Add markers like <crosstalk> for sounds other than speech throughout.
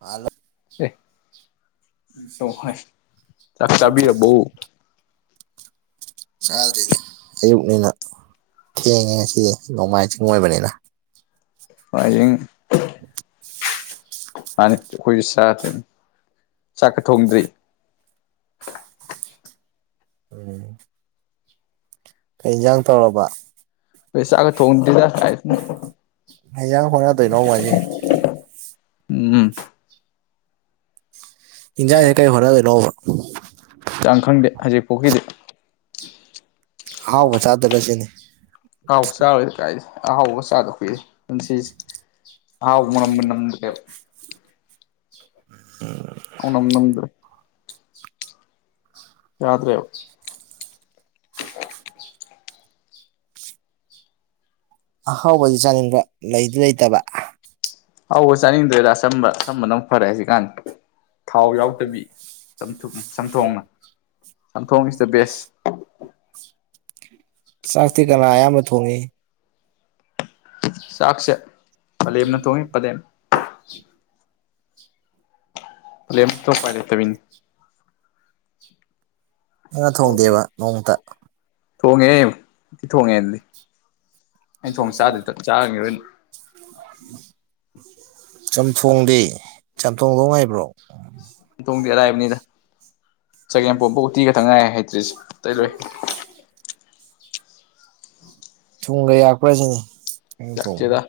hello ꯆꯥꯛ ꯇꯥꯕꯤꯔꯕꯣ ꯆꯗ꯭ꯔꯤꯗ ꯑꯌꯨꯛꯅꯤꯅ ꯊꯦꯡꯉꯦ ꯉꯁꯤ ꯅꯣꯡꯃꯥꯏ ꯆꯤꯡ ꯑꯣꯏꯕꯅꯤꯅ ꯃꯥꯏꯖꯤꯡ ꯃꯥꯅꯤ ꯑꯩꯈꯣꯏꯁꯨ ꯆꯥꯗꯔꯤ ꯆꯥꯛꯀ ꯊꯣꯡꯗ꯭ꯔꯤ <inaudible> ꯀꯩ ꯖꯥꯡ ꯇꯧꯔꯕ ꯆꯥꯛꯀ ꯊꯣꯡꯗ꯭ꯔꯤꯗ ꯀꯥꯏ ꯀꯩꯌꯥꯡ ꯍꯣꯠꯅꯗꯣꯏ ꯅꯣ ꯃꯥꯏꯖꯤ ꯎꯝ ꯏꯟꯌꯥꯡꯖꯦ ꯀꯩ ꯍꯣꯠꯅꯗꯣꯏꯅꯣꯕ ꯆꯥꯡ ꯈꯪꯗꯦ ꯍꯧꯖꯤꯛ ꯄꯥꯎꯀꯤꯗꯤ ꯍꯥꯎꯕ ꯆꯥꯗꯔ ꯁꯤꯗꯤ ꯑꯍꯥꯎꯕ ꯆꯥꯔꯣꯏꯗ ꯀꯥꯏ ꯑꯍꯥꯎꯕꯒ ꯆꯥꯗ ꯀꯨꯏꯔꯦ ꯄꯨꯟꯁꯤꯁꯦ ꯑꯍꯥꯎꯕ ꯃꯅꯝꯒ ꯅꯝꯗ꯭ꯔꯦꯕ <inaudible> <unintelligible> ꯌꯥꯗ꯭ꯔꯦꯞ <inaudible> ꯑꯍꯥꯎꯕꯗꯤ ꯆꯥꯅꯤꯡꯕ ꯂꯩꯗꯤ ꯂꯩꯇꯕ ꯍꯥꯎꯕ ꯆꯥꯅꯤꯡꯗ꯭ꯔꯦꯗ ꯑꯆꯝꯕ ꯑꯆꯝꯕꯅ ꯐꯔꯦ ꯍꯖꯤꯛ ꯀꯥꯟ ꯊꯥꯎ ꯌꯥꯎꯗꯗꯤ ꯆ ꯆꯝꯊꯣꯡ ꯆꯝꯊꯣꯡꯅ ꯆꯝꯊꯣꯡ ꯏꯁ ꯗ ꯕꯦꯁ ꯆꯥꯛꯇꯤ ꯀꯅꯥ ꯑꯌꯥꯝꯕ ꯊꯣꯡꯉꯤ ꯆꯥꯛꯁꯦ ꯄꯂꯦꯝꯅ ꯊꯣꯡꯉꯤ ꯄꯂꯦꯝ ꯄꯦꯝ ꯇꯣ ꯎꯄꯥꯏ ꯂꯩꯗꯕꯤꯅꯤ ꯅꯪꯅ ꯊꯣꯡꯗꯦꯕ ꯅꯣꯡꯃꯇ ꯊꯣꯡꯉꯦ ꯊꯣꯡꯉꯦ ꯗꯨꯗꯤ ꯑꯩꯩꯅ ꯊꯣꯡ ꯆꯥꯗꯗꯤ ꯇꯞ ꯆꯥꯒꯤꯔꯣꯏꯅ ꯆꯝꯊꯣꯡꯗꯤ ꯆꯝꯊꯣꯡꯗꯧ ꯍꯩꯕ꯭ꯔꯣ ꯊꯣꯡꯗꯤ ꯑꯔꯥꯏꯕꯅꯤꯗ ꯆꯒꯦꯝꯄꯣꯝ ꯎꯇꯤꯒ ꯇꯪ ꯉꯥꯏ ꯍꯩꯇ꯭ꯔꯤꯁꯦ ꯇꯩꯔꯣꯏ <inaudible> ꯊꯨꯝꯒ ꯌꯥꯛꯄ꯭ꯔꯁꯤꯅꯦ ꯌꯥꯛꯇꯦꯗ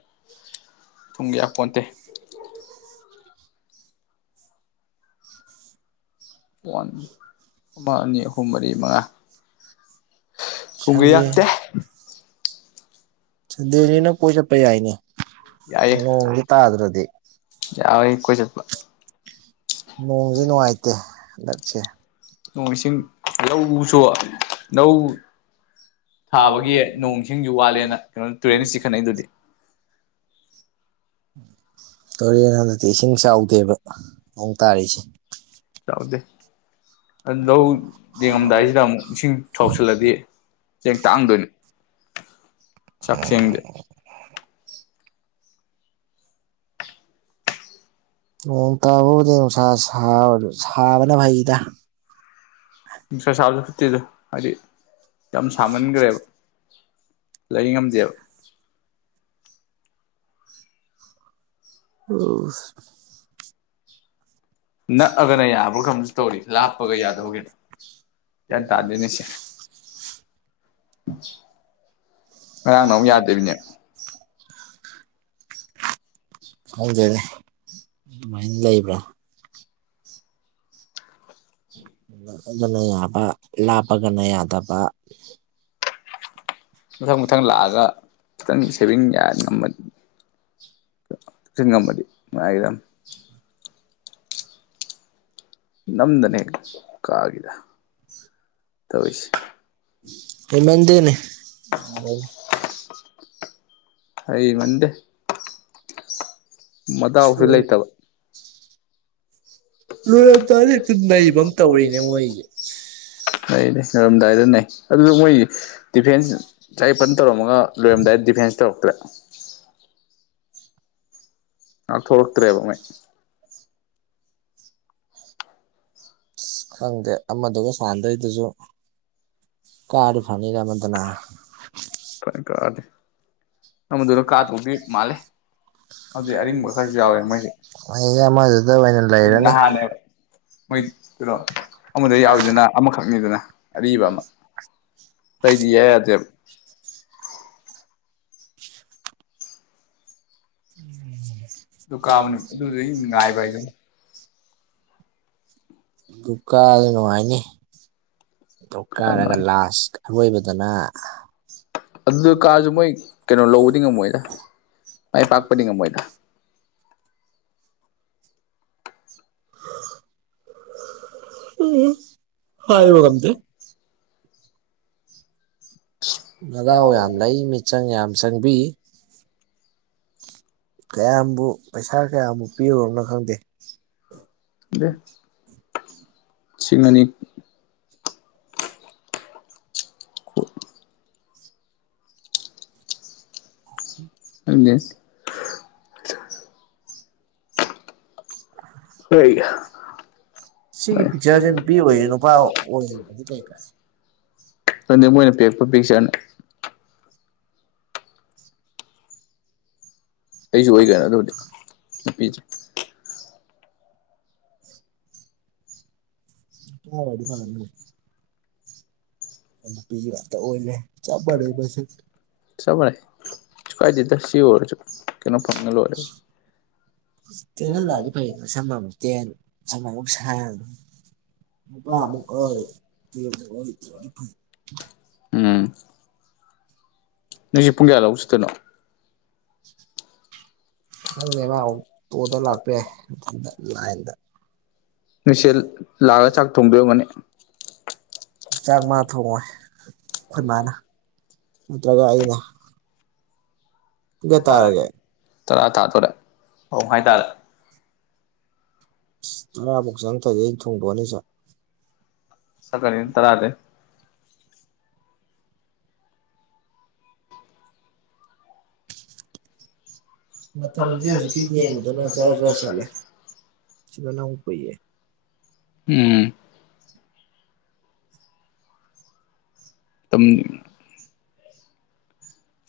ꯊꯨꯝꯒ ꯌꯥꯛꯄꯣꯟꯇꯦ ꯋꯥꯟ ꯑꯃ ꯑꯅꯤ ꯑꯍꯨꯝ ꯃꯔꯤ ꯃꯉꯥ ꯊꯨꯝꯒ ꯁꯟꯗꯦ ꯌꯥꯥꯛꯇꯦ ꯁꯟꯗꯦꯅꯤꯅ ꯀꯣꯏ ꯆꯠꯄ ꯌꯥꯏꯅꯦ ꯅꯣꯡꯖꯦ ꯇꯥꯗ꯭ꯔꯗꯤ ꯌꯥꯏ ꯀꯣꯏ ꯆꯠꯄ ꯅꯣꯡꯖꯦ ꯅꯨꯡꯉꯥꯏꯇꯦ ꯍꯟꯗꯛꯁꯦ ꯅꯣꯡ ꯏꯁꯤꯡ ꯂꯧꯁꯨ ꯂꯧ ꯊꯥꯕꯒꯤ ꯅꯣꯡ ꯁꯤꯡꯁꯨ ꯋꯥꯠꯂꯦꯅ ꯀꯩꯅꯣ ꯇꯨꯔꯦꯟꯗꯩ ꯆꯤꯈꯠꯅꯩ ꯗꯨꯗꯤ ꯇꯨꯔꯦꯟ ꯍꯟꯗꯛꯇꯤ ꯏꯁꯤꯡ ꯆꯥꯎꯗꯦꯕ ꯅꯣꯡ ꯇꯥꯔꯤꯁꯦ ꯆꯥꯎꯗꯦ ꯑꯗꯨ ꯂꯧ ꯌꯦꯡꯉꯝꯗꯥꯏꯁꯤꯗ ꯑꯃꯨꯛ ꯏꯁꯤꯡ ꯁꯥꯎꯁꯤꯜꯂꯗꯤ ꯆꯦꯡ ꯇꯥꯡꯗꯣꯏꯅꯤ ꯆꯥꯛ ꯆꯦꯡꯗꯤ ꯅꯣꯡ ꯇꯥꯕꯕꯨꯗꯤ ꯅꯨꯡꯁꯥ ꯁꯥ ꯁꯥꯕꯅ ꯐꯩꯗ ꯁꯥ ꯁꯥꯕꯁꯨ ꯐꯨꯠꯇꯦꯗꯣ ꯍꯥꯏꯗꯤ ꯌꯥꯝ ꯁꯥꯃꯟꯈ꯭ꯔꯦꯕ ꯂꯩ ꯉꯝꯗꯦꯕ ꯑꯣ ꯅꯛꯑꯒꯅ ꯌꯥꯕ꯭ꯔꯥ ꯀꯩꯅꯣꯝꯁꯨ ꯇꯧꯔꯤ ꯂꯥꯞꯄꯒ ꯌꯥꯗꯕꯒꯤꯔ <unintelligible> ꯒ꯭ꯌꯥꯟ ꯇꯥꯗꯦꯅꯦ ꯁꯦ <unintelligible> ꯂꯧꯁꯤꯟꯕ ꯉꯔꯥꯡꯅ ꯑꯃꯨꯛ ꯉꯝꯗꯕ ꯌꯥꯗꯕꯤꯅꯦ <unintelligible> ꯈꯪꯗꯦꯗ ꯑꯗꯨꯃꯥꯏꯅ ꯂꯩꯕ꯭ꯔꯥ ꯅꯛꯑꯒꯅ ꯌꯥꯕ ꯂꯥꯞꯄꯒꯅ ꯌꯥꯗꯕ ꯃꯊꯪ ꯃꯊꯪ ꯂꯥꯛꯑꯒ ꯈꯤꯇꯪ ꯁꯦꯚꯤꯡ ꯌꯥ ꯉꯝꯃꯗꯤ ꯈꯥꯛꯆꯤꯟ ꯉꯝꯃꯗꯤ ꯅꯨꯡꯉꯥꯏꯒꯗꯝꯅꯤ ꯅꯝꯗꯅ ꯍꯦꯛ ꯀꯥꯒꯤꯗ ꯇꯧꯔꯤꯁꯦ ꯍꯩꯃꯟꯗꯦꯅꯦ ꯂꯧꯁꯤꯟꯕ ꯉꯝꯗꯕ ꯍꯩꯃꯟꯗꯦ ꯃꯗꯥꯎꯁꯨ ꯂꯩꯇꯕ ꯂꯣꯏꯔꯝꯗꯥꯏꯗ ꯍꯦꯛꯇ ꯅꯩꯕ ꯅꯩꯕꯝ ꯑꯃ ꯇꯧꯔꯤꯅꯦ ꯇꯧꯔꯦꯅꯦ ꯃꯣꯏꯗꯤ ꯃꯣꯏꯁꯦ ꯍꯣꯏꯅꯦ ꯂꯣꯏꯔꯝꯗꯥꯏꯗ ꯅꯩ ꯑꯗꯨꯗꯣ ꯃꯣꯏꯒꯤ ꯗꯤꯐꯦꯟꯁ ꯆꯥꯏ ꯐꯅ ꯇꯧꯔꯝꯃꯒ ꯂꯣꯏꯔꯝꯗꯥꯏꯗ ꯗꯤꯐꯦꯟꯁ ꯇꯧꯔꯛꯇ꯭ꯔꯦ ꯉꯥꯛꯊꯣꯛꯂꯛꯇ꯭ꯔꯦꯕ ꯃꯣꯏ ꯑꯁ ꯈꯪꯗꯦ ꯑꯃꯗꯨꯒ ꯁꯥꯟꯗꯣꯏꯗꯨꯖꯨ ꯀꯥꯔꯗꯤ ꯐꯅꯤꯗ ꯑꯃꯗꯨꯅ ꯐꯩ ꯀꯥꯔꯗꯤ ꯑꯃꯗꯨꯅ ꯀꯥꯗꯧꯗꯤ ꯃꯥꯜꯂꯤ ꯅꯪꯗꯤ ꯑꯩ ꯃꯊꯪ ꯀꯌꯥ ꯑꯣꯏꯅꯤ ꯃꯣꯏꯁꯦ ꯑꯩꯗꯤ ꯑꯃꯗꯨꯗ ꯑꯣꯏꯅ ꯂꯩꯔꯅꯤ ꯅꯍꯥꯟꯅꯦꯕ ꯃꯣꯏ ꯀꯩꯅꯣ ꯑꯃꯗ ꯌꯥꯎꯋꯤꯗꯨꯅ ꯑꯃꯈꯛꯅꯤꯗꯅ ꯑꯔꯤꯕ ꯑꯃ ꯇꯩꯗꯤ ꯏꯌꯥ ꯌꯥꯗꯦꯕ ꯎꯝ ꯂꯧꯁꯤꯟꯕ ꯑꯗꯨ ꯀꯥꯕꯅꯤ ꯉꯝꯗꯕ ꯑꯗꯨꯗꯒꯤ ꯉꯥꯏꯕ ꯍꯥꯏꯗꯨ ꯍꯥꯏꯗꯨꯅꯤ ꯗꯨ ꯀꯥꯔꯗꯤ ꯅꯨꯡꯉꯥꯏꯅꯤ ꯗꯨ ꯀꯥꯔꯒ ꯂꯥꯁ ꯑꯔꯣꯏꯕꯗꯅ ꯑꯗꯨꯗ ꯀꯥꯔꯖꯨ ꯃꯣꯏ ꯀꯩꯅꯣ ꯂꯧꯕꯗꯤ ꯉꯝꯃꯣꯏꯗ ꯃꯥꯏ ꯄꯥꯛꯄꯗꯤ ꯉꯝꯃꯣꯏꯗ ꯍꯍ ꯍꯍ ꯍꯥꯏꯕ ꯉꯝꯗꯦ ꯅꯗꯥꯥꯎ ꯌꯥꯝ ꯂꯩ ꯃꯤꯆꯪ ꯌꯥꯝ ꯆꯪꯕꯤ ꯀꯌꯥꯝꯕꯨ ꯄꯩꯁꯥ ꯀꯌꯥꯕꯨ ꯄꯤꯔꯨꯔꯕꯅꯣ ꯈꯪꯗꯦ ꯈꯪꯗꯦ ꯁꯤꯅꯅꯤ ꯂꯧꯁꯤꯟꯕ ꯉꯝꯗꯕ ꯍꯩ ꯁꯤꯒꯤ ꯄꯤꯛꯆꯔꯁꯦ ꯑꯍ ꯅꯨꯄꯤ ꯑꯣꯏꯔꯤ ꯅꯨꯄꯥ ꯂꯧꯁꯤꯟꯕ ꯑꯣꯏꯔꯤꯕꯗꯤ ꯀꯩ ꯅꯨꯄꯥ ꯉꯝꯗꯕ ꯈꯪꯗꯦ ꯃꯣꯏꯅ ꯄꯤꯔꯛꯄ ꯄꯤꯛꯁꯟ ꯑꯩꯖꯨ ꯑꯣꯏ ꯀꯩꯅꯣ ꯑꯗꯨꯕꯨꯗꯤ ꯅꯨꯄꯤꯖꯨ ꯏꯀꯥꯏꯔꯗꯤ ꯂꯧꯁꯤꯟꯕ ꯉꯝꯗꯕ ꯑ ꯅꯨꯄꯤꯒꯤ ꯉꯥꯛꯇ ꯑꯣꯏꯂꯦ ꯆꯞ ꯃꯥꯟꯅꯩ ꯃꯁꯛ ꯆꯕ ꯃꯥꯟꯅꯩ ꯀꯩꯁꯨ ꯀꯥꯏꯗꯦꯗ ꯁꯤ ꯑꯣꯏꯔꯁꯨ ꯀꯩꯅꯣ ꯐꯪꯉ ꯂꯣꯏꯔꯦ ꯇꯦꯟꯍꯟꯂꯥꯛꯑꯗꯤ ꯐꯩꯗꯅ ꯁꯝ ꯑꯃꯨꯛ ꯇꯦꯟ ꯁꯝ ꯑꯃꯨꯛ ꯁꯥꯡ ꯅꯨꯄꯥ ꯑꯃꯨꯛ ꯑꯣꯏ ꯅꯨꯄꯤ ꯑꯃꯨꯛ ꯑꯣꯏ ꯂꯧꯁꯤꯟꯕ ꯉꯝꯗꯕ ꯎꯝ ꯅꯣꯏꯖꯦ ꯄꯨꯡ ꯀꯌꯥ ꯂꯧ ꯆꯠꯇꯣꯅꯣ ꯈꯪꯗꯥ ꯃꯥ ꯑꯣꯛꯇꯣꯗ ꯂꯥꯛꯄ ꯌꯥꯏ ꯃꯊꯟꯗ ꯂꯥꯏꯟꯗ ꯅꯣꯏꯁꯦꯜ ꯂꯥꯛꯑꯒ ꯆꯥꯛ ꯊꯣꯡꯗꯣꯏ ꯑꯣꯏꯔꯝꯒꯅꯤ ꯆꯥꯛ ꯃꯥ ꯊꯣꯡꯉꯣꯏ ꯑꯈꯣꯏ ꯃꯥꯅ ꯅꯠꯇ꯭ꯔꯒ ꯑꯩꯅ ꯄꯨꯡ ꯀꯌꯥ ꯇꯥꯔꯒꯦ ꯇꯔꯥ ꯇꯥꯇꯣꯔꯦ ꯃꯥꯄꯟ ꯃꯈꯥꯏ ꯇꯥꯔꯦ ꯑꯁ ꯇꯔꯥꯐꯧ ꯆꯪꯉꯛꯇꯗꯤ ꯑꯩ ꯊꯣꯡꯗꯣꯛꯑꯅꯤ ꯆꯥꯛ ꯆꯠꯀꯅꯤꯅ ꯇꯔꯥꯗꯩ ꯃꯇꯝꯖꯦ ꯍꯧꯖꯤꯛꯀꯤ ꯌꯦꯡꯕꯗꯅ ꯖꯔꯥ ꯖꯔꯥ ꯆꯠꯂꯦ ꯁꯤꯗꯅ ꯑꯃꯨꯛ ꯀꯨꯏꯌꯦ ꯎꯝ ꯇꯝꯅꯤꯅ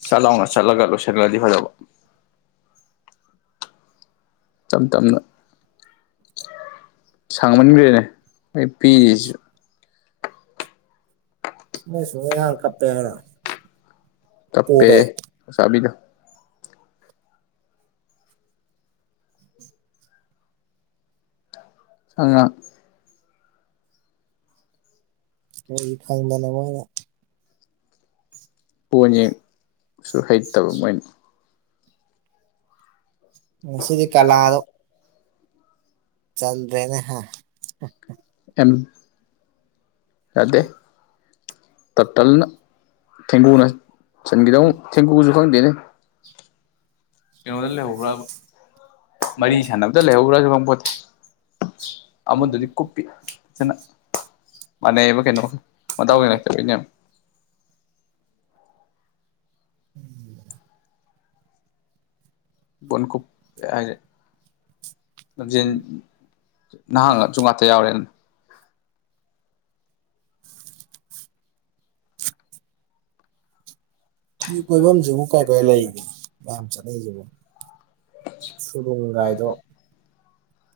ꯁꯠ ꯂꯥꯎꯅ ꯆꯠꯂꯒ ꯂꯣꯏꯁꯜꯂꯗꯤ ꯐꯗꯧꯕ ꯇꯝ ꯇꯞꯅ ꯁꯥꯡꯃꯟꯒ꯭ꯔꯦꯅꯦ ꯑꯩ ꯄꯤꯔꯤꯖꯤꯖꯨ ꯏꯁꯥ ꯅꯣꯏ ꯁꯨꯝ ꯏꯇꯣꯟꯗ ꯌꯥꯝ ꯏꯍꯥꯡ ꯀꯞꯄꯦ ꯍꯥꯏꯔꯣ ꯀꯞꯄꯦ ꯄꯣꯕꯩ ꯆꯥꯕꯤꯗꯣ ꯑꯉꯥꯡ ꯀꯔꯤ ꯈꯪꯗꯅ ꯃꯣꯏꯅ ꯄꯣꯟ ꯌꯦꯡ ꯁꯨ ꯍꯩꯇꯕ ꯃꯣꯏꯅ ꯉꯁꯤꯗꯤ ꯀꯂꯥꯗꯣ ꯆꯜꯗ꯭ꯔꯦꯅꯦ ꯍꯥ ꯑꯦꯝ ꯌꯥꯗꯦ ꯇꯇꯜꯅ ꯊꯦꯡꯒꯨꯅ ꯆꯟꯒꯤꯗꯧꯟ ꯊꯦꯡꯒꯨꯁꯨ ꯈꯪꯗꯦꯅꯦ ꯀꯩꯅꯣꯗ ꯂꯩꯍꯧꯕ꯭ꯔꯕ ꯃꯔꯤ ꯁꯥꯟꯅꯕꯗ ꯂꯩꯍꯧꯕ꯭ꯔꯖꯨ ꯈꯪꯄꯣꯟꯇꯦ ꯑꯃꯗꯨꯗꯤ ꯀꯨꯞꯄꯤꯛ ꯐꯖꯅ ꯃꯥꯟꯅꯩꯑꯕ ꯀꯩꯅꯣ ꯃꯗꯥꯎ ꯌꯦꯡꯉꯛꯇꯕꯤꯅꯦ <inaudible> ꯕꯣꯟ ꯀꯨꯞ ꯍꯥꯏꯒ꯭ꯔꯦ ꯂꯝꯖꯦꯟ ꯅꯍꯥꯡꯅ ꯆꯣꯡꯂꯥꯛ ꯇꯌꯥꯎꯔꯦꯟ ꯄ꯭ꯌꯨ ꯀꯣꯏꯕꯝꯖꯤꯕꯨ ꯀꯥꯏ ꯀꯥꯏ ꯂꯩꯒꯦ ꯃꯌꯥꯝ ꯆꯠꯅꯩꯖꯤꯕꯣ ꯁꯨꯔꯨꯡꯒꯥꯏꯗꯣ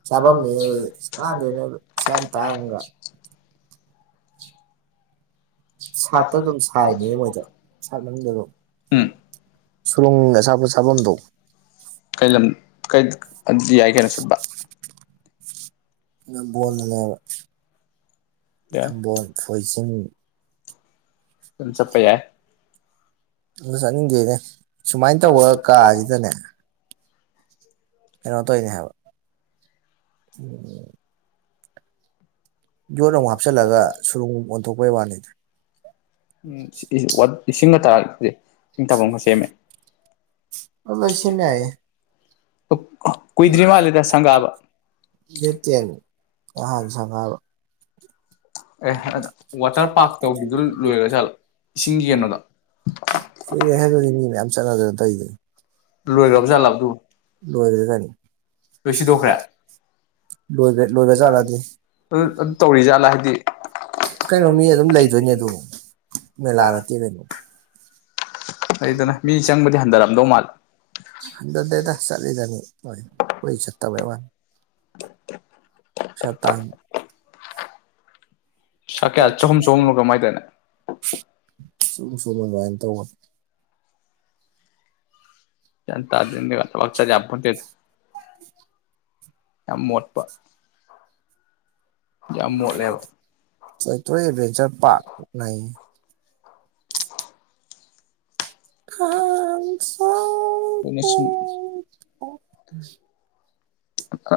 ꯆꯥꯕꯝꯅꯤꯅꯦ ꯑꯗꯨꯗꯤ ꯀꯥꯟꯗꯦꯗ ꯑꯗꯨ ꯄꯩꯁꯥ ꯌꯥꯝ ꯇꯥꯡꯉꯒ ꯁꯥꯠꯇ ꯑꯗꯨꯝ ꯁꯥꯏꯅꯤꯅꯦ ꯃꯣꯏꯗꯣ ꯁꯥꯏꯠ ꯃꯅꯨꯡꯗ ꯑꯗꯨꯝ ꯎꯝ ꯁꯨꯔꯨꯡ ꯑꯆꯥꯄꯣꯠ ꯆꯥꯕꯝꯗꯣ ꯀꯩ ꯂꯝ ꯀꯩ ꯑꯗꯨꯗꯤ ꯌꯥꯏ ꯀꯩꯅꯣ ꯁꯠꯄ ꯅꯝꯕꯣꯟꯗꯅꯦ ꯍꯥꯏꯕ ꯅꯝꯕꯣꯟ ꯐꯣꯏꯖꯤꯡ ꯎꯝ ꯆꯠꯄ ꯌꯥꯏ ꯑꯗꯣ ꯆꯠꯅꯤꯡꯗꯦꯅꯦ ꯁꯨꯃꯥꯏ ꯇꯧꯕ ꯀꯥꯖꯤꯗꯅꯦ ꯀꯩꯅꯣ ꯇꯧꯏꯅꯦ ꯍꯥꯏꯕ ꯎꯝ ꯌꯣꯠ ꯑꯃꯨꯛ ꯍꯥꯞꯆꯜꯂꯒ ꯁꯨꯔꯨꯡ ꯑꯣꯟꯊꯣꯛꯄꯩ ꯋꯥꯅꯤꯗ ꯎꯝ ꯁꯤꯇꯤꯖꯦ ꯋꯥꯠ ꯏꯁꯤꯡꯒ ꯇꯥꯔꯛꯇꯗꯤ ꯏꯁꯤꯡ ꯇꯥꯕꯝꯒ ꯁꯦꯝꯃꯦ ꯑꯗꯨ ꯂꯣꯏ ꯁꯦꯝ ꯌꯥꯏꯍꯦ ꯀꯨꯏꯗ꯭ꯔꯤ ꯀꯨꯏꯗ꯭ꯔꯤꯃꯥꯜꯂꯦ ꯃꯥꯜꯂꯦꯗ ꯁꯨꯝ ꯂꯥꯞ ꯁꯪꯒꯥꯕ ꯗꯦꯠ ꯇꯦꯟ ꯅꯍꯥꯟ ꯁꯥꯅꯕ ꯑꯦ ꯋꯥꯇ꯭ꯔ ꯋꯥꯇꯔ ꯄꯥꯛ ꯄꯥꯔꯛ ꯇꯧꯕꯤꯗꯨ ꯇꯧꯒꯤꯕꯗꯨ ꯂꯣꯏꯒ꯭ꯔꯖꯥꯂꯣ ꯂꯣꯏꯒ꯭ꯔꯖꯥꯠꯂꯣ ꯏꯁꯤꯡ ꯏꯁꯤꯡꯒꯤ ꯌꯦꯡꯕꯗꯣ ꯀꯩꯅꯣꯗꯣ ꯀꯨꯏꯔꯦꯍꯦ ꯑꯗꯨꯗꯤ ꯃꯤ ꯃꯌꯥꯝ ꯆꯠꯅꯗꯅ ꯇꯧꯏꯗꯨꯗꯤ ꯂꯣꯏꯒ꯭ꯔꯕ ꯖꯥꯠꯂꯕ ꯂꯣꯏꯒ꯭ꯔꯝꯖꯥꯠꯂꯕ ꯑꯗꯨꯕꯨ ꯂꯣꯏꯒ꯭ꯔꯦ ꯀꯩꯅꯣ ꯂꯣꯏ ꯁꯤꯗꯣꯛꯈ꯭ꯔꯦ ꯂꯣꯏꯁꯤꯗꯣꯛꯈ꯭ꯔꯦ ꯂꯣꯏꯒ꯭ꯔꯦ ꯂꯣꯏꯒ꯭ꯔꯖꯥꯂꯥ ꯑꯗꯨꯗꯤ ꯑꯗꯨ ꯑꯗꯨ ꯇꯧꯔꯤ ꯖꯥꯠꯂꯥ ꯍꯥꯏꯗꯤ ꯀꯩꯅꯣ ꯃꯤ ꯑꯗꯨꯝ ꯂꯩꯗꯣꯏꯅꯦ ꯑꯗꯨ ꯃꯦꯂꯥ ꯅꯠꯇꯦ ꯀꯩꯅꯣ ꯂꯩꯗꯅ ꯃꯤ ꯆꯪꯕꯗꯤ ꯍꯟꯊꯔꯝꯗꯧ ꯃꯥꯜꯂꯦ ꯅꯠꯗꯦꯗ ꯆꯠ ꯐ꯭ꯔꯤꯗꯅꯤ ꯃꯣꯏ ꯑꯣꯏ ꯆꯠꯇꯕꯩ ꯋꯥꯅꯤ ꯄꯩꯁꯥ ꯇꯥꯟ ꯄꯩꯁꯥ ꯀꯌꯥ ꯆꯍꯨꯝ ꯆꯍꯨꯝꯂꯣ ꯀꯩꯅꯣꯝ ꯍꯥꯏꯗꯥꯏꯅꯦ ꯆꯍꯨꯝ ꯆꯍꯨꯝꯂ ꯑꯗꯨꯃꯥꯏ ꯇꯧꯕꯅꯤ ꯒꯌ꯭ꯥꯟ ꯇꯥꯗꯦ ꯅꯦꯠꯋꯥꯛ ꯆꯠ ꯌꯥꯄꯣꯟꯇꯦꯗ ꯌꯥꯝ ꯃꯣꯠꯄ ꯌꯥꯝ ꯃꯣꯠꯂꯦꯕ ꯊꯣꯏꯊꯣꯏ ꯑꯦꯠꯚꯦꯟꯆ꯭ꯔ ꯄꯥꯛ ꯅꯩꯌꯦ <unintelligible> ꯑꯗꯨꯅ ꯁꯨꯝ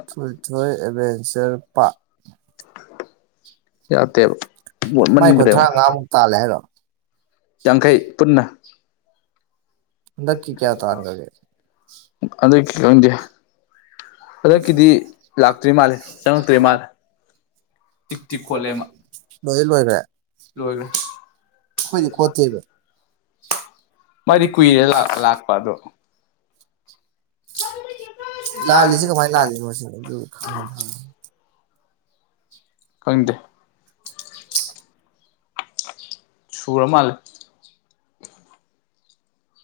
ꯊꯣꯏꯊꯣꯏ ꯑꯦꯚꯦꯟꯆ꯭ꯔ ꯄꯥ ꯌꯗꯦꯕ ꯃꯥꯏ ꯃꯣꯠꯃꯟꯒ꯭ꯔꯦꯕ ꯀꯨꯟꯊ꯭ꯔꯥꯉꯥꯃꯨꯛ ꯇꯥꯜꯂꯦ ꯍꯥꯏꯔꯣ ꯌꯥꯡꯈꯩ ꯄꯨꯟꯅ ꯍꯟꯗꯛꯀꯤ ꯀꯌꯥ ꯇꯥꯈ꯭ꯔꯒꯦ ꯍꯟꯗꯛꯀꯤ ꯈꯪꯗꯦ ꯍꯟꯗꯛꯀꯤꯗꯤ ꯂꯥꯛꯇ꯭ꯔꯤ ꯃꯥꯜꯂꯦ ꯆꯪꯉꯛꯇ꯭ꯔꯦ ꯃꯥꯜꯂꯦ ꯇꯤꯛ ꯇꯤꯛ ꯈꯣꯠꯂꯦꯃꯥ ꯂꯣꯏꯔꯦ ꯂꯣꯏꯒꯔ꯭ꯦ ꯂꯣꯏꯒꯔꯦ ꯃꯔꯤ ꯀꯨꯏꯔꯦ ꯂꯥꯛꯄ ꯑꯗꯣ ꯂꯥ ꯂꯤꯁꯦ ꯀꯃꯥꯏ ꯂꯥ ꯂꯤꯅꯣꯁꯤꯅꯤ ꯈꯪꯗꯦ ꯁꯨꯔ ꯃꯥꯂꯦ